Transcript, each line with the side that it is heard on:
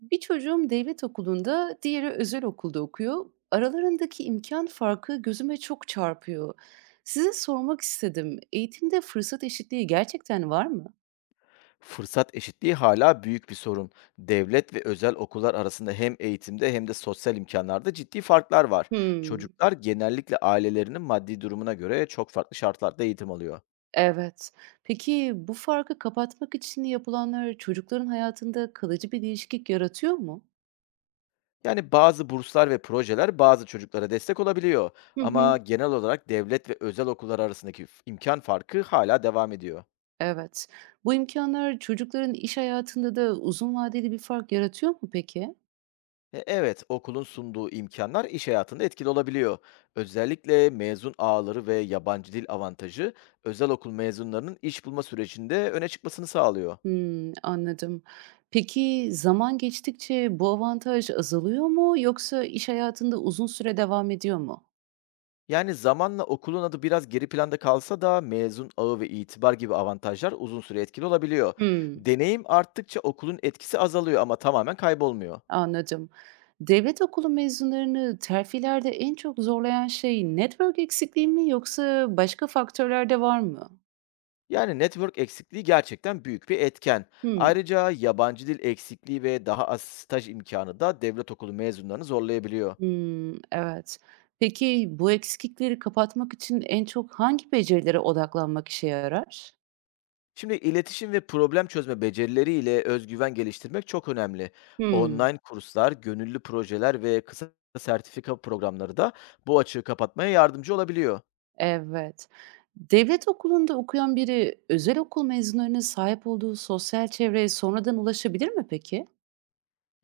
right: Bir çocuğum devlet okulunda, diğeri özel okulda okuyor. Aralarındaki imkan farkı gözüme çok çarpıyor. Size sormak istedim. Eğitimde fırsat eşitliği gerçekten var mı?
left: Fırsat eşitliği hala büyük bir sorun. Devlet ve özel okullar arasında hem eğitimde hem de sosyal imkanlarda ciddi farklar var.
right: Hmm,
left: Çocuklar genellikle ailelerinin maddi durumuna göre çok farklı şartlarda eğitim alıyor.
right: evet. Peki bu farkı kapatmak için yapılanlar çocukların hayatında kalıcı bir değişiklik yaratıyor mu?
left: Yani bazı burslar ve projeler bazı çocuklara destek olabiliyor,
right: Hı
left: ama
right: hı.
left: genel olarak devlet ve özel okullar arasındaki imkan farkı hala devam ediyor.
right: Evet. Bu imkanlar çocukların iş hayatında da uzun vadeli bir fark yaratıyor mu peki?
left: Evet, okulun sunduğu imkanlar iş hayatında etkili olabiliyor. Özellikle mezun ağları ve yabancı dil avantajı, özel okul mezunlarının iş bulma sürecinde öne çıkmasını sağlıyor.
right: Hımm, anladım. Peki, zaman geçtikçe bu avantaj azalıyor mu yoksa iş hayatında uzun süre devam ediyor mu?
left: Yani zamanla okulun adı biraz geri planda kalsa da mezun ağı ve itibar gibi avantajlar uzun süre etkili olabiliyor.
right: Hımm,
left: Deneyim arttıkça okulun etkisi azalıyor, ama tamamen kaybolmuyor.
right: anladım. Devlet okulu mezunlarını terfilerde en çok zorlayan şey network eksikliği mi yoksa başka faktörler de var mı?
left: Yani network eksikliği gerçekten büyük bir etken.
right: Hımm.
left: Ayrıca yabancı dil eksikliği ve daha az staj imkanı da devlet okulu mezunlarını zorlayabiliyor.
right: Hımm, evet. Peki, bu eksiklikleri kapatmak için en çok hangi becerilere odaklanmak işe yarar?
left: Şimdi, iletişim ve problem çözme becerileriyle özgüven geliştirmek çok önemli.
right: Hımm.
left: Online kurslar, gönüllü projeler ve kısa sertifika programları da bu açığı kapatmaya yardımcı olabiliyor.
right: Evet. Devlet okulunda okuyan biri özel okul mezunlarının sahip olduğu sosyal çevreye sonradan ulaşabilir mi peki?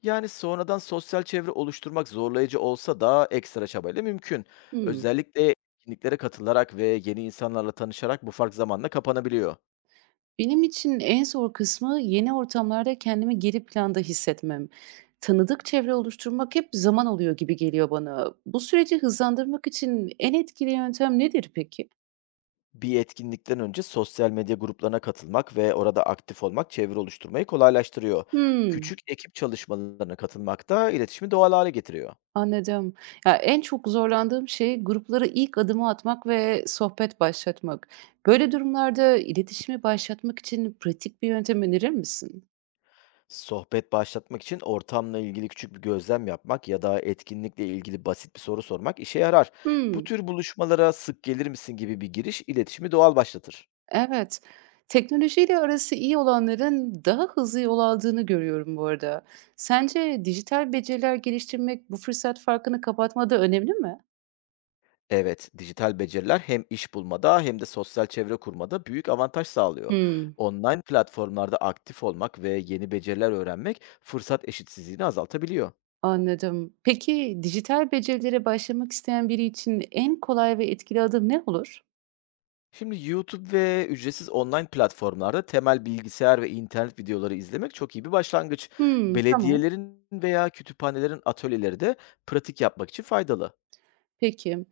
left: Yani sonradan sosyal çevre oluşturmak zorlayıcı olsa da ekstra çabayla mümkün.
right: Hımm.
left: Özellikle etkinliklere katılarak ve yeni insanlarla tanışarak bu fark zamanla kapanabiliyor.
right: Benim için en zor kısmı yeni ortamlarda kendimi geri planda hissetmem. Tanıdık çevre oluşturmak hep zaman alıyor gibi geliyor bana. Bu süreci hızlandırmak için en etkili yöntem nedir peki?
left: Bir etkinlikten önce sosyal medya gruplarına katılmak ve orada aktif olmak çevre oluşturmayı kolaylaştırıyor.
right: Hımm.
left: Küçük ekip çalışmalarına katılmak da iletişimi doğal hale getiriyor.
right: Anladım. Ya, en çok zorlandığım şey gruplara ilk adımı atmak ve sohbet başlatmak. Böyle durumlarda iletişimi başlatmak için pratik bir yöntem önerir misin?
left: Sohbet başlatmak için ortamla ilgili küçük bir gözlem yapmak ya da etkinlikle ilgili basit bir soru sormak işe yarar. "Bu
right: Hmm,
left: tür buluşmalara sık gelir misin?" gibi bir giriş iletişimi doğal başlatır.
right: evet. Teknolojiyle arası iyi olanların daha hızlı yol aldığını görüyorum bu arada. Sence dijital beceriler geliştirmek bu fırsat farkını kapatmada önemli mi?
left: Evet, dijital beceriler hem iş bulmada hem de sosyal çevre kurmada büyük avantaj sağlıyor.
right: Hmm,
left: Online platformlarda aktif olmak ve yeni beceriler öğrenmek fırsat eşitsizliğini azaltabiliyor.
right: anladım. Peki dijital becerilere başlamak isteyen biri için en kolay ve etkili adım ne olur?
left: Şimdi, YouTube ve ücretsiz online platformlarda temel bilgisayar ve internet videoları izlemek çok iyi bir başlangıç.
right: Hmm, tamam.
left: Belediyelerin veya kütüphanelerin atölyeleri de pratik yapmak için faydalı.
right: Peki.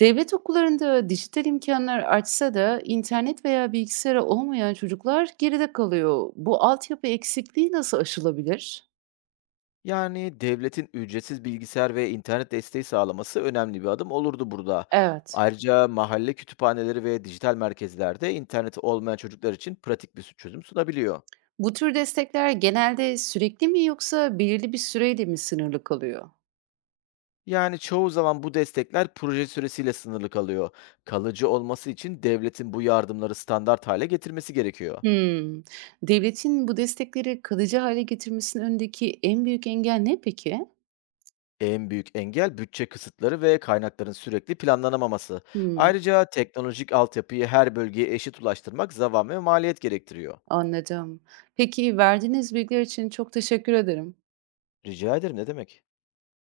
right: Devlet okullarında dijital imkanlar artsa da internet veya bilgisayarı olmayan çocuklar geride kalıyor. Bu altyapı eksikliği nasıl aşılabilir?
left: Yani devletin ücretsiz bilgisayar ve internet desteği sağlaması önemli bir adım olurdu burada.
right: Evet.
left: Ayrıca mahalle kütüphaneleri ve dijital merkezlerde internet olmayan çocuklar için pratik bir çözüm sunabiliyor.
right: Bu tür destekler genelde sürekli mi yoksa belirli bir süreyle mi sınırlı kalıyor?
left: Yani çoğu zaman bu destekler proje süresiyle sınırlı kalıyor. Kalıcı olması için devletin bu yardımları standart hale getirmesi gerekiyor.
right: Hmm. Devletin bu destekleri kalıcı hale getirmesinin önündeki en büyük engel ne peki?
left: En büyük engel bütçe kısıtları ve kaynakların sürekli planlanamaması.
right: Hmm,
left: Ayrıca teknolojik altyapıyı her bölgeye eşit ulaştırmak zaman ve maliyet gerektiriyor.
right: anladım. Peki verdiğiniz bilgiler için çok teşekkür ederim.
left: Rica ederim, ne demek?